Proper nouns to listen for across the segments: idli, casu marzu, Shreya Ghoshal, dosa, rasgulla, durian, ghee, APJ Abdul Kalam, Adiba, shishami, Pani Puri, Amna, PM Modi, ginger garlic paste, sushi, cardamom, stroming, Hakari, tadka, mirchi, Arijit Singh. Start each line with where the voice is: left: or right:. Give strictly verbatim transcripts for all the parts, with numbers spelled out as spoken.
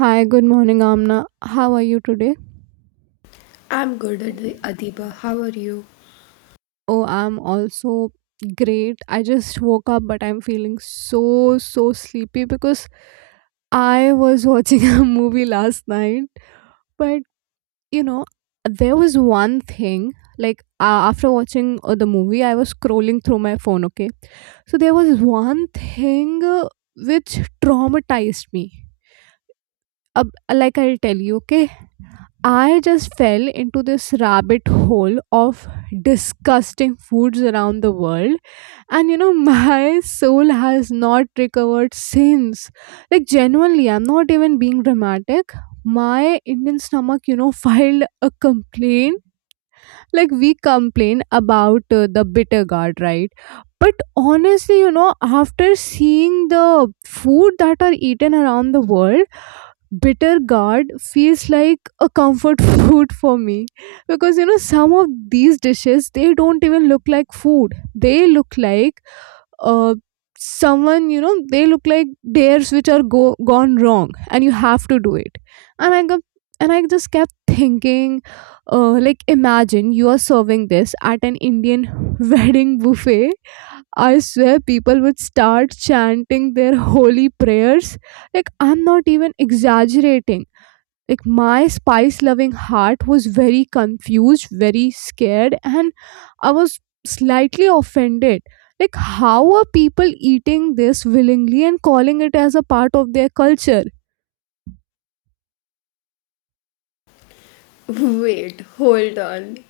right: Hi, good morning, Amna. How are you today?
left: I'm good at the Adiba. How are you?
right: Oh, I'm also great. I just woke up, but I'm feeling so, so sleepy because I was watching a movie last night. But, you know, there was one thing, like uh, after watching uh, the movie, I was scrolling through my phone, okay? So there was one thing, uh, which traumatized me. Uh, like I'll tell you, okay? I just fell into this rabbit hole of disgusting foods around the world, and you know, my soul has not recovered since. Like, genuinely, I'm not even being dramatic. My Indian stomach, you know, filed a complaint. Like, we complain about uh, the bitter gourd, right? But honestly, you know, after seeing the food that are eaten around the world, bitter gourd feels like a comfort food for me because you know some of these dishes they don't even look like food, they look like uh someone, you know, they look like dares which are go- gone wrong and you have to do it and i got and I just kept thinking, uh like imagine you are serving this at an Indian wedding buffet. I swear people would start chanting their holy prayers. Like, I'm not even exaggerating. Like, my spice loving heart was very confused, very scared, and I was slightly offended. Like, how are people eating this willingly and calling it as a part of their culture?
left: Wait, hold on.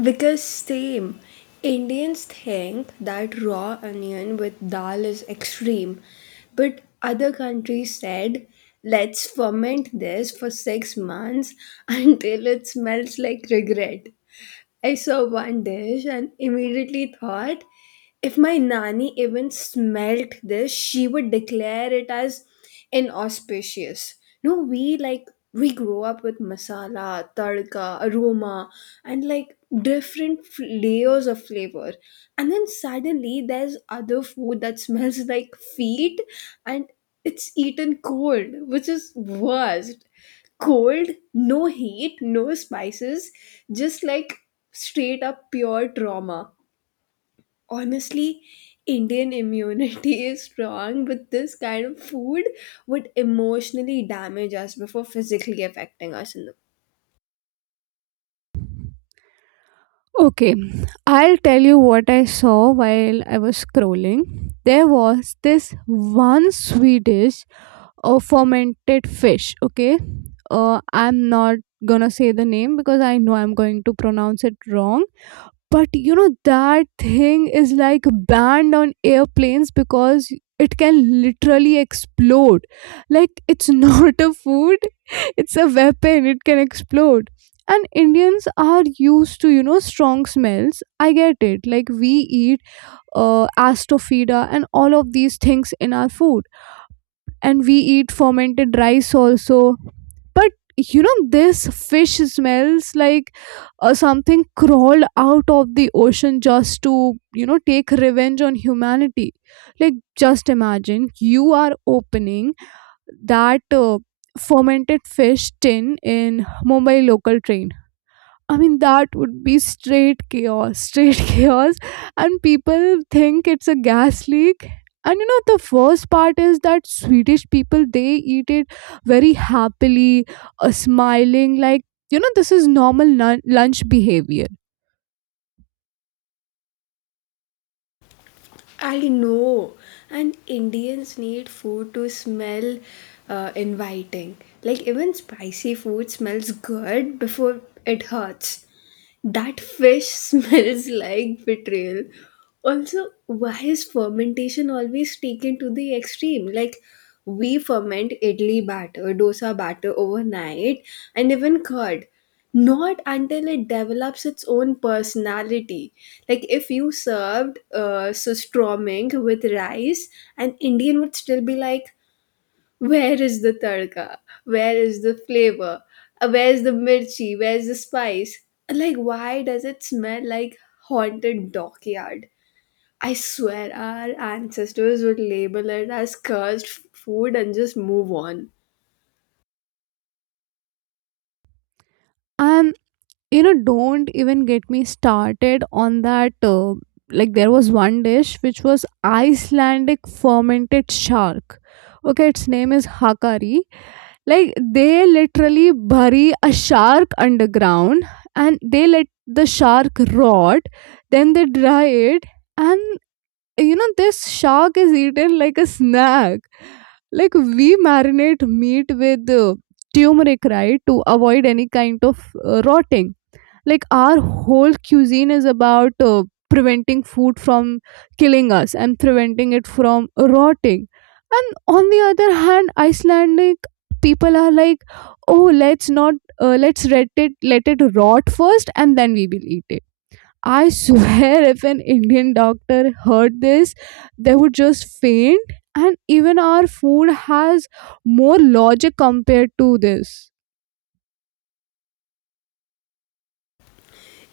left: Because same, Indians think that raw onion with dal is extreme, but other countries said, let's ferment this for six months until it smells like regret. I saw one dish and immediately thought if my nanny even smelt this, she would declare it as inauspicious. No, we like we grow up with masala, tadka, aroma, and like different f- layers of flavor, and then suddenly there's other food that smells like feet, and it's eaten cold, which is worse cold, no heat, no spices, just like straight up pure trauma. Honestly, Indian immunity is strong, but this kind of food would emotionally damage us before physically affecting us. In the-
right: Okay, I'll tell you what I saw while I was scrolling. There was this one Swedish a fermented fish, okay? Uh, i'm not gonna say the name because I know I'm going to pronounce it wrong, but you know that thing is like banned on airplanes because it can literally explode. Like, it's not a food, it's a weapon. It can explode. And Indians are used to, you know, strong smells, I get it. Like, we eat uh, astrofida and all of these things in our food, and we eat fermented rice also. But you know this fish smells like uh, something crawled out of the ocean just to, you know, take revenge on humanity. Like, just imagine you are opening that uh, fermented fish tin in Mumbai local train. I mean, that would be straight chaos, straight chaos. And people think it's a gas leak. And you know, the worst part is that Swedish people, they eat it very happily, uh, smiling, like, you know, this is normal nun- lunch behavior.
left: I know, and Indians need food to smell uh, inviting. Like, even spicy food smells good before it hurts. That fish smells like betrayal. Also, why is fermentation always taken to the extreme? Like, we ferment idli batter, dosa batter overnight, and even curd. Not until it develops its own personality. Like, if you served uh, so stroming with rice, an Indian would still be like, where is the tadka? Where is the flavor? Uh, Where's the mirchi? Where's the spice? Like, why does it smell like haunted dockyard? I swear our ancestors would label it as cursed f- food and just move on.
right: And, you know, don't even get me started on that. Uh, like, there was one dish which was Icelandic fermented shark. Okay, its name is Hakari. Like, they literally bury a shark underground and they let the shark rot, then they dry it, and you know, this shark is eaten like a snack. Like, we marinate meat with uh, turmeric, right, to avoid any kind of uh, rotting. Like, our whole cuisine is about uh, preventing food from killing us and preventing it from rotting. And on the other hand, Icelandic people are like, oh, let's not, uh, let's let it let it rot first and then we will eat it. I swear if an Indian doctor heard this, they would just faint. And even our food has more logic compared to this.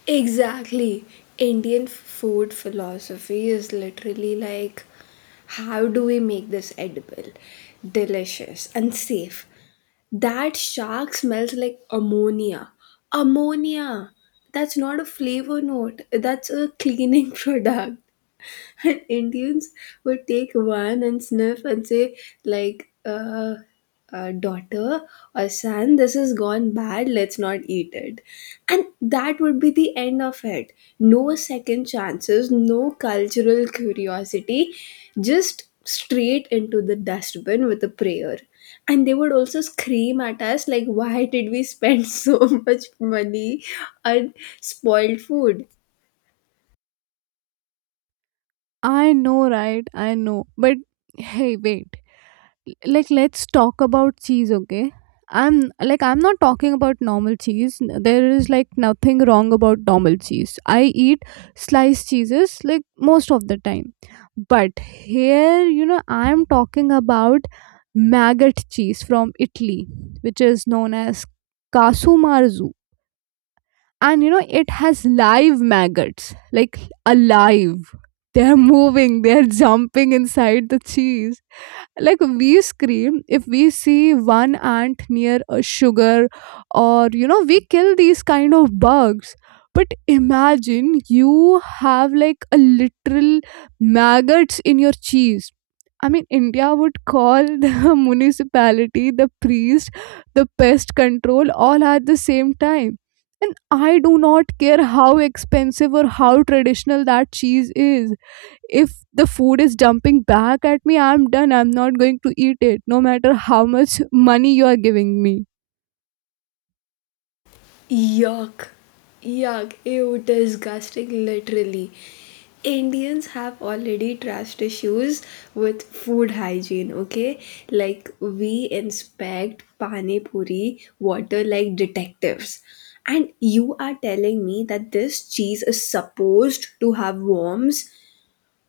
left: Exactly. Indian food philosophy is literally like how do we make this edible, delicious, and safe? That shark smells like ammonia. Ammonia! That's not a flavor note, that's a cleaning product. And Indians would take one and sniff and say, like, uh, uh, daughter or son, this has gone bad, let's not eat it. And that would be the end of it. No second chances, no cultural curiosity, just straight into the dustbin with a prayer. And they would also scream at us, like, why did we spend so much money on spoiled food?
right: I know, right? I know. But hey, wait, like let's talk about cheese, okay? I'm like i'm not talking about normal cheese. There is like nothing wrong about normal cheese. I eat sliced cheeses like most of the time. But here, you know, I'm talking about maggot cheese from Italy, which is known as casu marzu. And you know it has live maggots, like alive. They're moving, they're jumping inside the cheese. Like, we scream if we see one ant near a sugar, or you know, we kill these kind of bugs. But imagine you have like a literal maggots in your cheese. I mean, India would call the municipality, the priest, the pest control, all at the same time. And I do not care how expensive or how traditional that cheese is, if the food is dumping back at me, I'm done. I'm not going to eat it no matter how much money you are giving me.
left: Yuck. Yuck. Ew, disgusting, literally. Indians have already trust issues with food hygiene, okay? Like, we inspect Pani Puri water like detectives. And you are telling me that this cheese is supposed to have worms?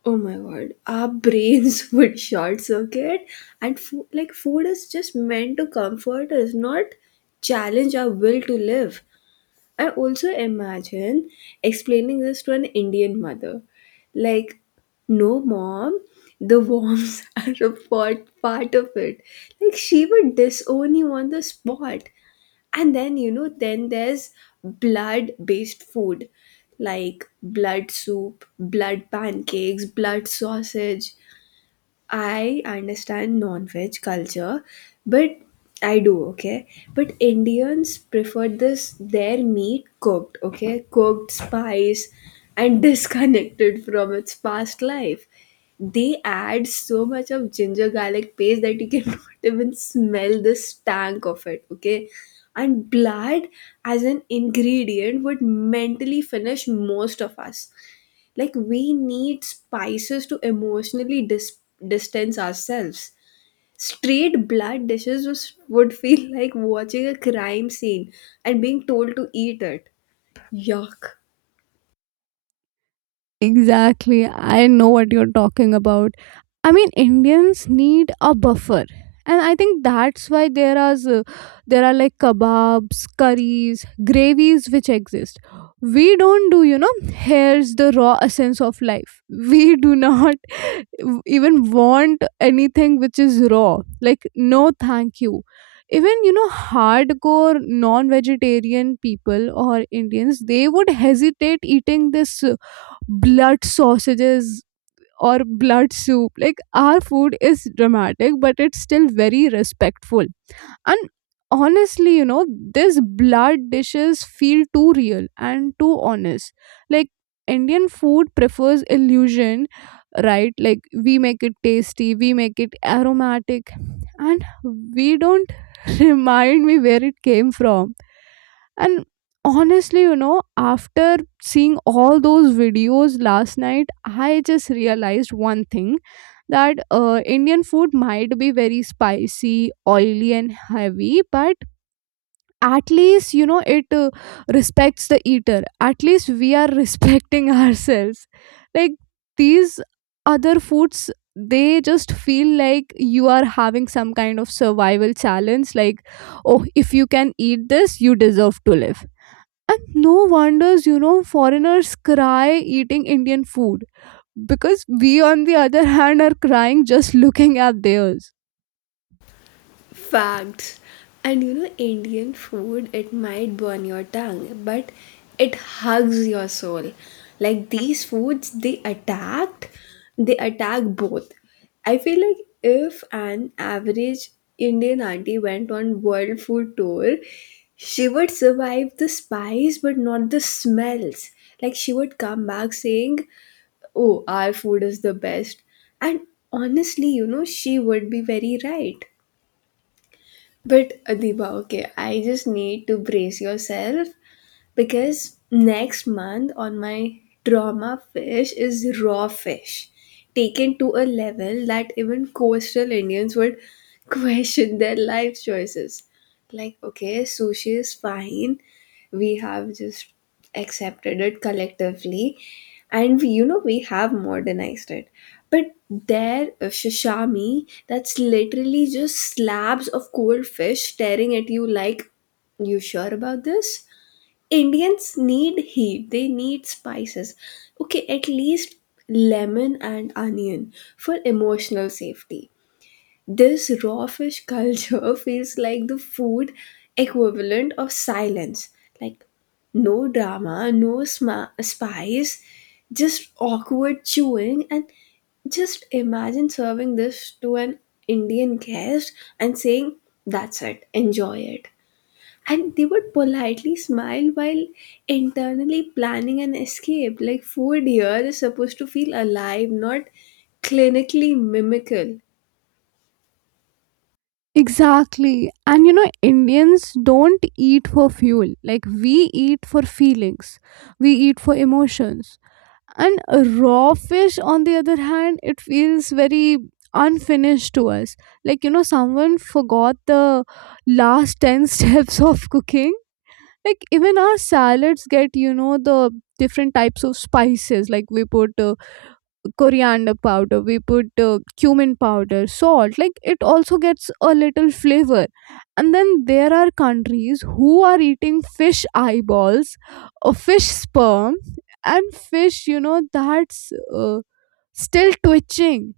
left: Oh my god, our brains would short circuit. And food, like, food is just meant to comfort us, not challenge our will to live. I also imagine explaining this to an Indian mother. Like, no, mom, the worms are a part, part of it. Like, she would disown you on the spot. And then, you know, then there's blood based food like blood soup, blood pancakes, blood sausage. I understand non-veg culture, but I do, okay? But Indians prefer this their meat cooked, okay? Cooked, spice, and disconnected from its past life. They add so much of ginger garlic paste that you cannot even smell the stank of it, okay? And blood as an ingredient would mentally finish most of us like we need spices to emotionally dis- distance ourselves straight blood dishes was, would feel like watching a crime scene and being told to eat it. Yuck.
right: Exactly. I know what you're talking about. I mean, Indians need a buffer. And I think that's why there are s- there are like kebabs, curries, gravies which exist. We don't do, you know, here's the raw essence of life. We do not even want anything which is raw. Like, no thank you. Even you know hardcore non-vegetarian people or Indians, they would hesitate eating this blood sausages or blood soup. Like, our food is dramatic, but it's still very respectful. And honestly, you know, these blood dishes feel too real and too honest. Like, Indian food prefers illusion, right? Like, we make it tasty, we make it aromatic, and we don't remind me where it came from. And honestly, you know, after seeing all those videos last night, I just realized one thing, that uh, Indian food might be very spicy, oily, and heavy, but at least, you know, it uh, respects the eater. At least we are respecting ourselves. Like, these other foods, they just feel like you are having some kind of survival challenge. Like, oh, if you can eat this, you deserve to live. And no wonders, you know, foreigners cry eating Indian food because we, on the other hand, are crying just looking at theirs.
left: Facts. And you know, Indian food, it might burn your tongue, but it hugs your soul. Like these foods, they attacked, they attack both. I feel like if an average Indian auntie went on world food tour, she would survive the spice but not the smells. Like she would come back saying, oh, our food is the best. And honestly, you know, she would be very right. But Adiba, okay, I just need to brace yourself because next month on my trauma fish is raw fish taken to a level that even coastal Indians would question their life choices. Like okay, sushi is fine, we have just accepted it collectively and we, you know we have modernized it, but there uh, shishami, that's literally just slabs of cold fish staring at you like, you sure about this? Indians need heat, they need spices. Okay, at least lemon and onion for emotional safety. This raw fish culture feels like the food equivalent of silence. Like no drama, no sma- spice, just awkward chewing. And just imagine serving this to an Indian guest and saying, that's it, enjoy it. And they would politely smile while internally planning an escape. Like food here is supposed to feel alive, not clinically mimical.
right: Exactly. And you know, Indians don't eat for fuel. Like, we eat for feelings, we eat for emotions. And raw fish, on the other hand, it feels very unfinished to us. Like, you know, someone forgot the last ten steps of cooking. Like, even our salads get, you know, the different types of spices. Like, we put uh, coriander powder, we put uh, cumin powder, salt. Like, it also gets a little flavor. And then there are countries who are eating fish eyeballs or fish sperm and fish, you know, that's uh, still twitching.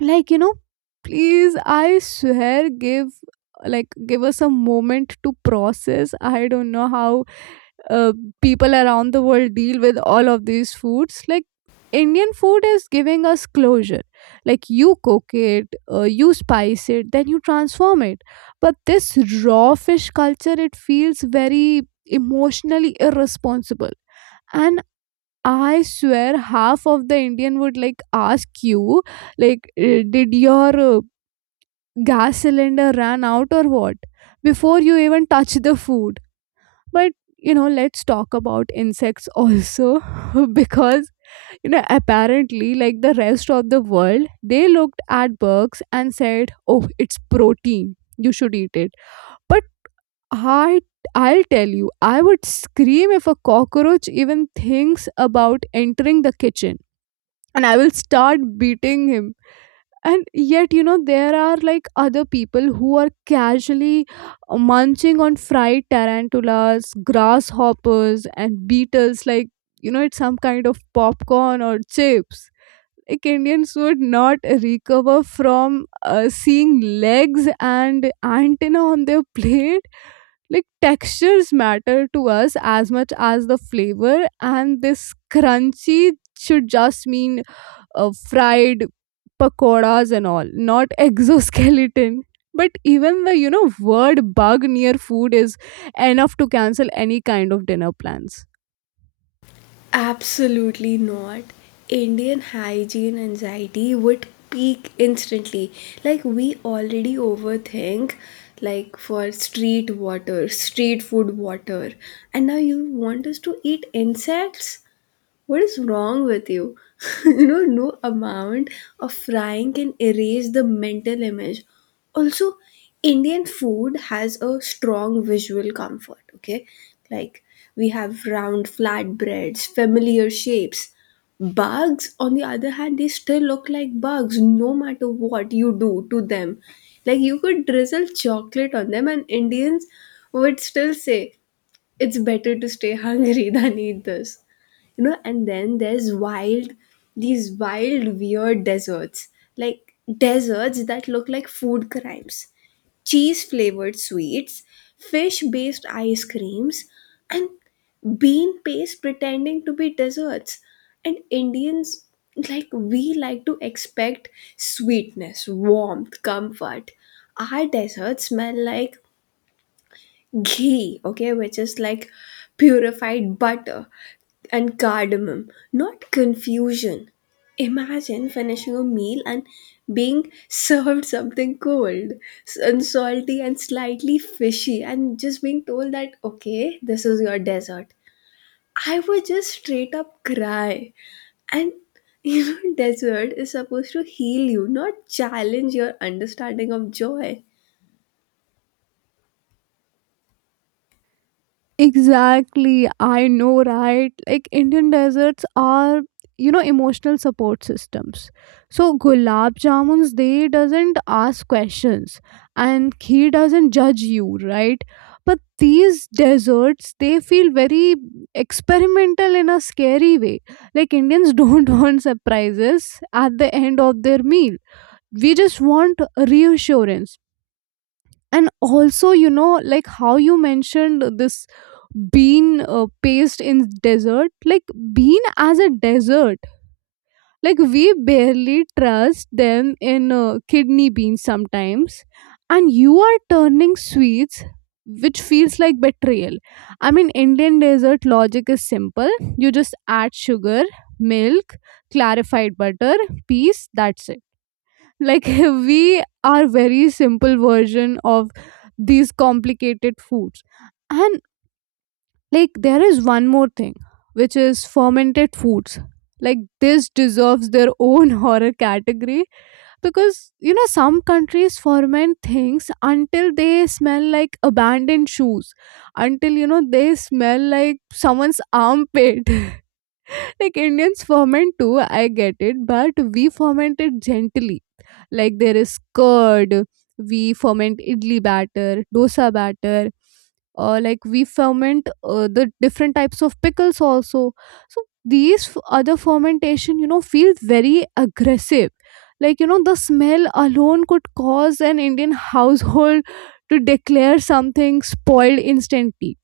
right: Like, you know, please, I swear, give like give us a moment to process. I don't know how uh, people around the world deal with all of these foods. Like, Indian food is giving us closure. Like, you cook it, uh, you spice it, then you transform it. But this raw fish culture, it feels very emotionally irresponsible. And I swear half of the Indian would like ask you, like, uh, did your uh, gas cylinder run out or what, before you even touch the food. But you know, let's talk about insects also because you know apparently like the rest of the world, they looked at bugs and said, oh, it's protein, you should eat it. But i i'll tell you, I would scream if a cockroach even thinks about entering the kitchen, and I will start beating him. And yet, you know, there are like other people who are casually uh, munching on fried tarantulas, grasshoppers and beetles, like, you know, it's some kind of popcorn or chips. Like, Indians would not recover from uh, seeing legs and antenna on their plate. Like, textures matter to us as much as the flavor, and this crunchy should just mean uh, fried pakoras and all, not exoskeleton. But even the, you know, word bug near food is enough to cancel any kind of dinner plans.
left: Absolutely not. Indian hygiene anxiety would peak instantly. Like we already overthink like for street water, street food water. And now you want us to eat insects? What is wrong with you? You know, no amount of frying can erase the mental image. Also, Indian food has a strong visual comfort, okay? Like, we have round flatbreads, familiar shapes. Bugs, on the other hand, they still look like bugs no matter what you do to them. Like, you could drizzle chocolate on them, and Indians would still say, it's better to stay hungry than eat this. You know, and then there's wild these wild weird desserts, like desserts that look like food crimes, cheese flavored sweets, fish based ice creams, and bean paste pretending to be desserts. And Indians, like, we like to expect sweetness, warmth, comfort. Our desserts smell like ghee, okay, which is like purified butter, and cardamom, not confusion. Imagine finishing a meal and being served something cold s- and salty and slightly fishy, and just being told that, okay, this is your dessert. I would just straight up cry. And you know, dessert is supposed to heal you, not challenge your understanding of joy.
right: Exactly, I know, right? Like, Indian deserts are, you know, emotional support systems. So gulab jamuns, they doesn't ask questions, and he doesn't judge you, right? But these deserts, they feel very experimental in a scary way. Like, Indians don't want surprises at the end of their meal. We just want reassurance. And also, you know like how you mentioned this bean uh, paste in desert, like bean as a desert, like we barely trust them in uh, kidney beans sometimes, and you are turning sweets which feels like betrayal. I mean, Indian desert logic is simple. You just add sugar, milk, clarified butter, peas, that's it. Like, we are very simple version of these complicated foods. And like there is one more thing, which is fermented foods. Like this deserves their own horror category. Because you know some countries ferment things until they smell like abandoned shoes, until you know they smell like someone's armpit. Like Indians ferment too, I get it, but we ferment it gently. Like there is curd, we ferment idli batter, dosa batter, uh, like we ferment uh, the different types of pickles also. So these f- other fermentation, you know feels very aggressive. Like, you know the smell alone could cause an Indian household to declare something spoiled instantly.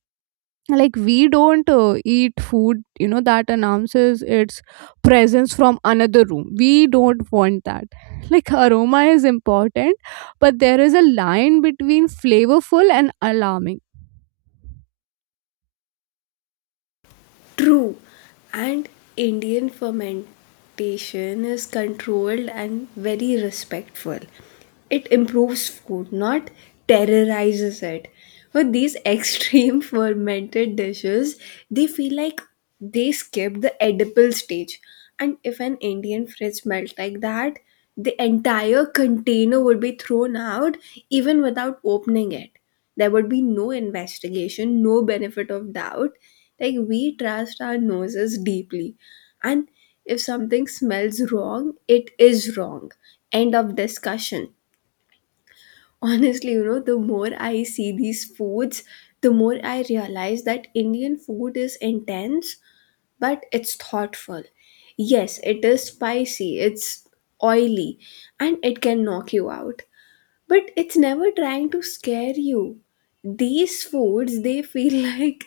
right: Like we don't uh, eat food, you know that announces its presence from another room. We don't want that. Like aroma is important, but there is a line between flavorful and alarming.
left: True. And Indian fermentation is controlled and very respectful. It improves food, not terrorizes it. But these extreme fermented dishes, they feel like they skip the edible stage. And if an Indian fridge smells like that, the entire container would be thrown out even without opening it. There would be no investigation, no benefit of doubt. Like, we trust our noses deeply. And if something smells wrong, it is wrong. End of discussion. Honestly, you know, the more I see these foods, the more I realize that Indian food is intense but it's thoughtful. Yes, it is spicy, it's oily, and it can knock you out. But it's never trying to scare you. These foods, they feel like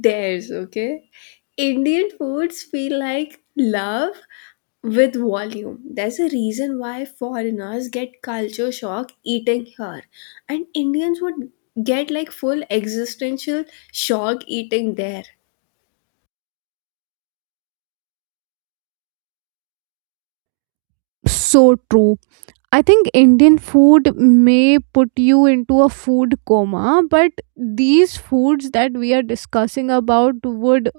left: dares, okay? Indian foods feel like love with volume. There's a reason why foreigners get culture shock eating here, and Indians would get like full existential shock eating there.
right: So true. I think Indian food may put you into a food coma, but these foods that we are discussing about would,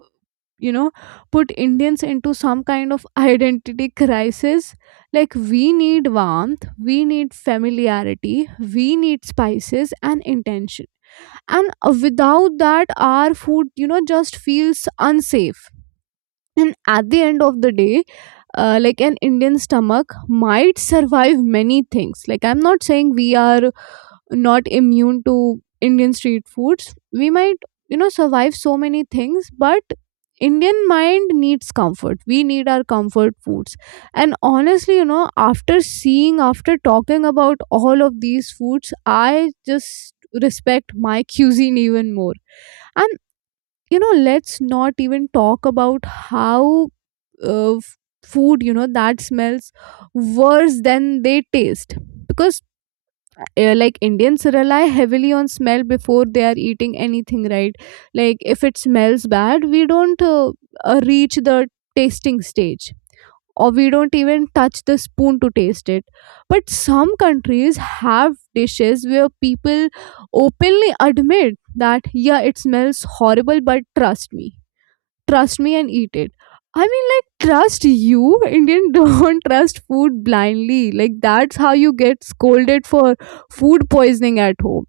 right: you know put Indians into some kind of identity crisis. Like we need warmth, we need familiarity, we need spices and intention. And uh, without that, our food, you know just feels unsafe. And at the end of the day, uh, like an Indian stomach might survive many things. Like, I'm not saying we are not immune to Indian street foods. We might, you know, survive so many things, but Indian mind needs comfort. We need our comfort foods. And honestly, you know, after seeing, after talking about all of these foods, I just respect my cuisine even more. And, you know, let's not even talk about how uh, f- food, you know, that smells worse than they taste. Because uh, like Indians rely heavily on smell before they are eating anything, right? Like if it smells bad, we don't uh, uh, reach the tasting stage, or we don't even touch the spoon to taste it. But some countries have dishes where people openly admit that, yeah, it smells horrible, but trust me trust me and eat it. I mean, like, trust you? Indian don't trust food blindly. Like, that's how you get scolded for food poisoning at home.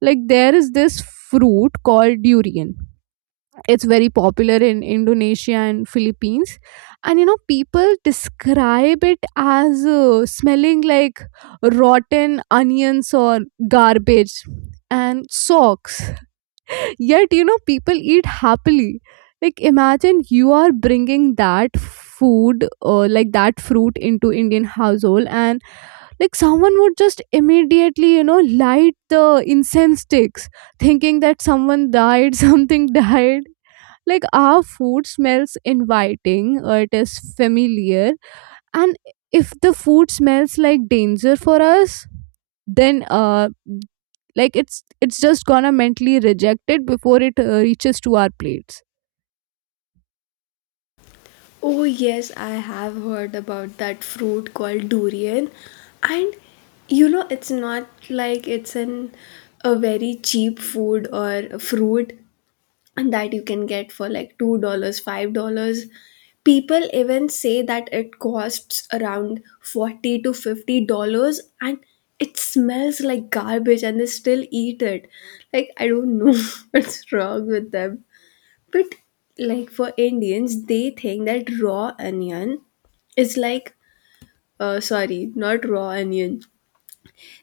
right: Like, there is this fruit called durian. It's very popular in Indonesia and Philippines. And, you know, people describe it as uh, smelling like rotten onions or garbage and socks. Yet, you know, people eat happily. Like, imagine you are bringing that food, or like that fruit, into Indian household, and like someone would just immediately, you know, light the incense sticks, thinking that someone died, something died. Like, our food smells inviting, uh, it is familiar, and if the food smells like danger for us, then uh like it's it's just gonna mentally reject it before it uh, reaches to our plates.
left: Oh, yes, I have heard about that fruit called durian. And you know, it's not like it's an a very cheap food or a fruit and that you can get for like two dollars, five dollars. People even say that it costs around forty to fifty dollars and it smells like garbage and they still eat it. Like I don't know what's wrong with them. But like for Indians, they think that raw onion is like, uh, sorry, not raw onion.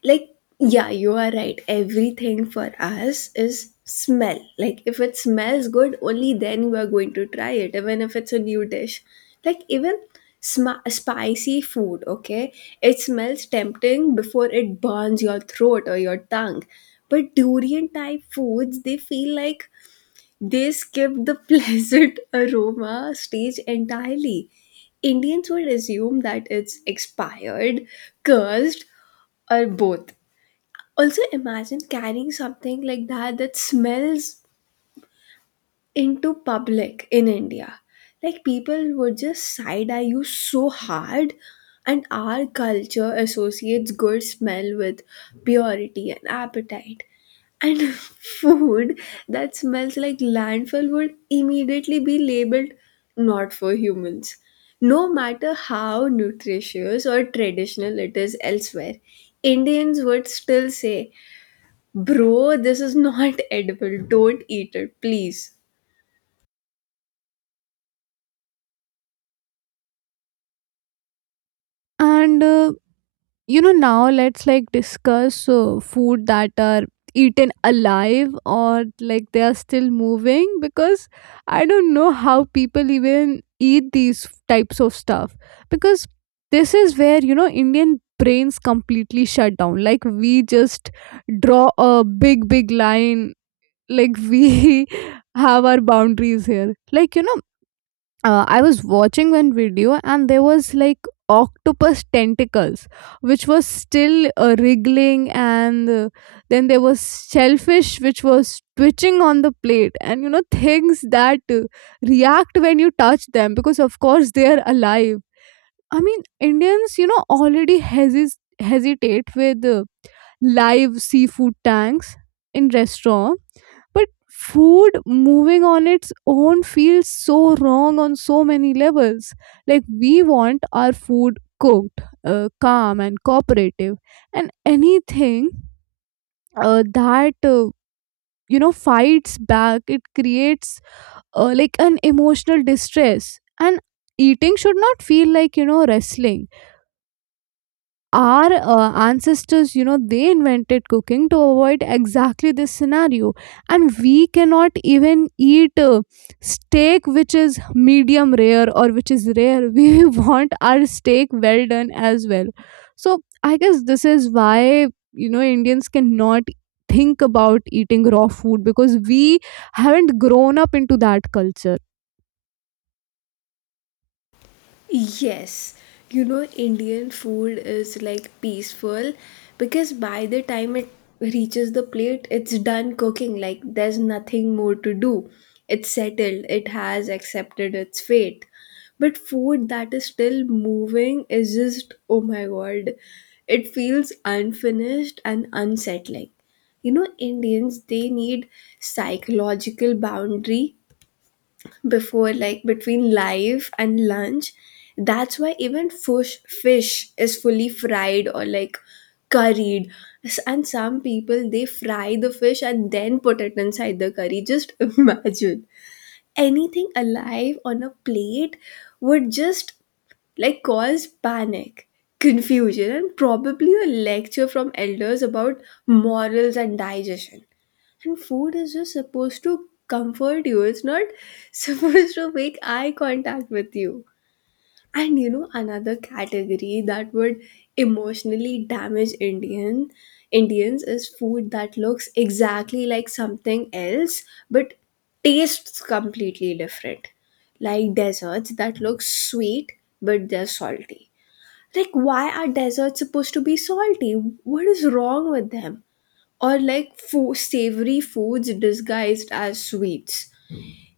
left: Like, yeah, you are right. Everything for us is smell. Like, if it smells good, only then you are going to try it, even if it's a new dish. Like, even sm- spicy food, okay? It smells tempting before it burns your throat or your tongue. But durian type foods, they feel like they skipped the pleasant aroma stage entirely. Indians would assume that it's expired, cursed, or both. Also, imagine carrying something like that that smells into public in India. Like people would just side eye you so hard, and our culture associates good smell with purity and appetite. And food that smells like landfill would immediately be labeled not for humans. No matter how nutritious or traditional it is elsewhere, Indians would still say, bro, this is not edible. Don't eat it, please.
right: And uh, you know now let's like discuss uh, food that are eaten alive, or like they are still moving, because I don't know how people even eat these types of stuff. Because this is where you know Indian brains completely shut down. Like we just draw a big big line. Like we have our boundaries here. Like, you know uh, I was watching one video, and there was like octopus tentacles which was still uh, wriggling, and uh, then there was shellfish which was twitching on the plate, and you know things that uh, react when you touch them, because of course they are alive. I mean, Indians, you know already hesis- hesitate with uh, live seafood tanks in restaurant. But food moving on its own feels so wrong on so many levels. Like we want our food cooked, uh, calm and cooperative. And anything uh, that uh, you know fights back, it creates uh, like an emotional distress. And eating should not feel like, you know wrestling. Our uh, ancestors, you know they invented cooking to avoid exactly this scenario. And we cannot even eat uh, steak which is medium rare or which is rare. We want our steak well done as well. So I guess this is why, you know Indians cannot think about eating raw food, because we haven't grown up into that culture.
left: Yes, you know, Indian food is like peaceful because by the time it reaches the plate, it's done cooking. Like, there's nothing more to do. It's settled, it has accepted its fate. But food that is still moving is just, oh my god, it feels unfinished and unsettling. You know, Indians, they need psychological boundary before like between live and lunch. That's why even fish fish is fully fried or like curried. S- and some people they fry the fish and then put it inside the curry, just imagine anything alive on a plate would just like cause panic, confusion, and probably a lecture from elders about morals and digestion. And food is just supposed to comfort you, it's not supposed to make eye contact with you. And you know, another category that would emotionally damage Indian Indians is food that looks exactly like something else but tastes completely different. Like desserts that look sweet but they're salty. Like why are desserts supposed to be salty? What is wrong with them? Or like fo- savory foods disguised as sweets.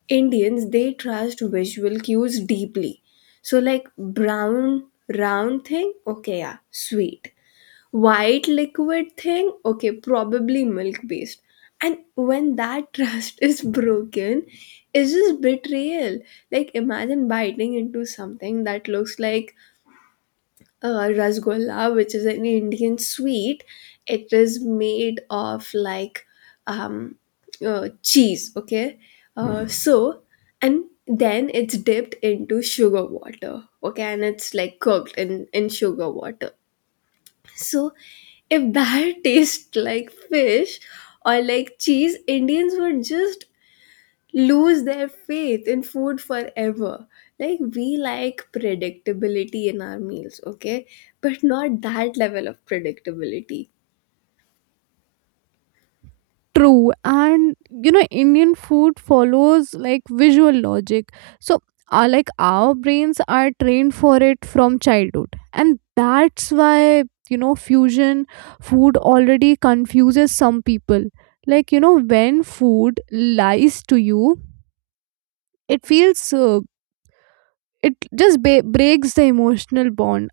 left: Indians, they trust visual cues deeply. So, like brown, round thing, okay, yeah, sweet. White liquid thing, okay, probably milk based. And when that trust is broken, it's just betrayal. Like, imagine biting into something that looks like uh, rasgulla, which is an Indian sweet. It is made of like um, uh, cheese, okay? Uh, mhm. So, and then it's dipped into sugar water, okay? And it's like cooked in, in sugar water. So, if that tastes like fish or like cheese, Indians would just lose their faith in food forever. Like, we like predictability in our meals, okay? But not that level of predictability.
right: True. And you know, Indian food follows like visual logic. So, uh, like our brains are trained for it from childhood. And that's why, you know, fusion food already confuses some people. Like, you know, when food lies to you, it feels, uh, it just ba- breaks the emotional bond.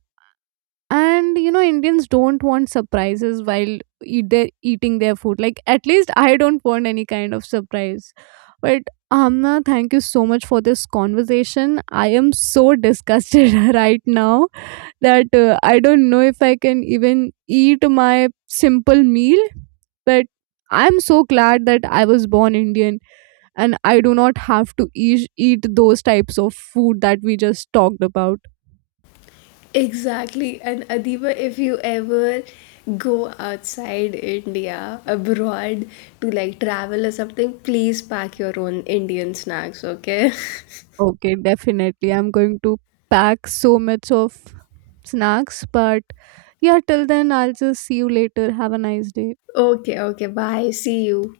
right: And you know Indians don't want surprises while eat their, eating their food. Like, at least I don't want any kind of surprise. But Amna, thank you so much for this conversation. I am so disgusted right now that uh, I don't know if I can even eat my simple meal. But I'm so glad that I was born Indian, and I do not have to eat, eat those types of food that we just talked about.
left: Exactly. And Adiba, if you ever go outside India, abroad, to like travel or something, please pack your own Indian snacks, okay?
right: Okay, definitely. I'm going to pack so much of snacks. But yeah, till then, I'll just see you later. Have a nice day.
left: Okay, okay. Bye. See you.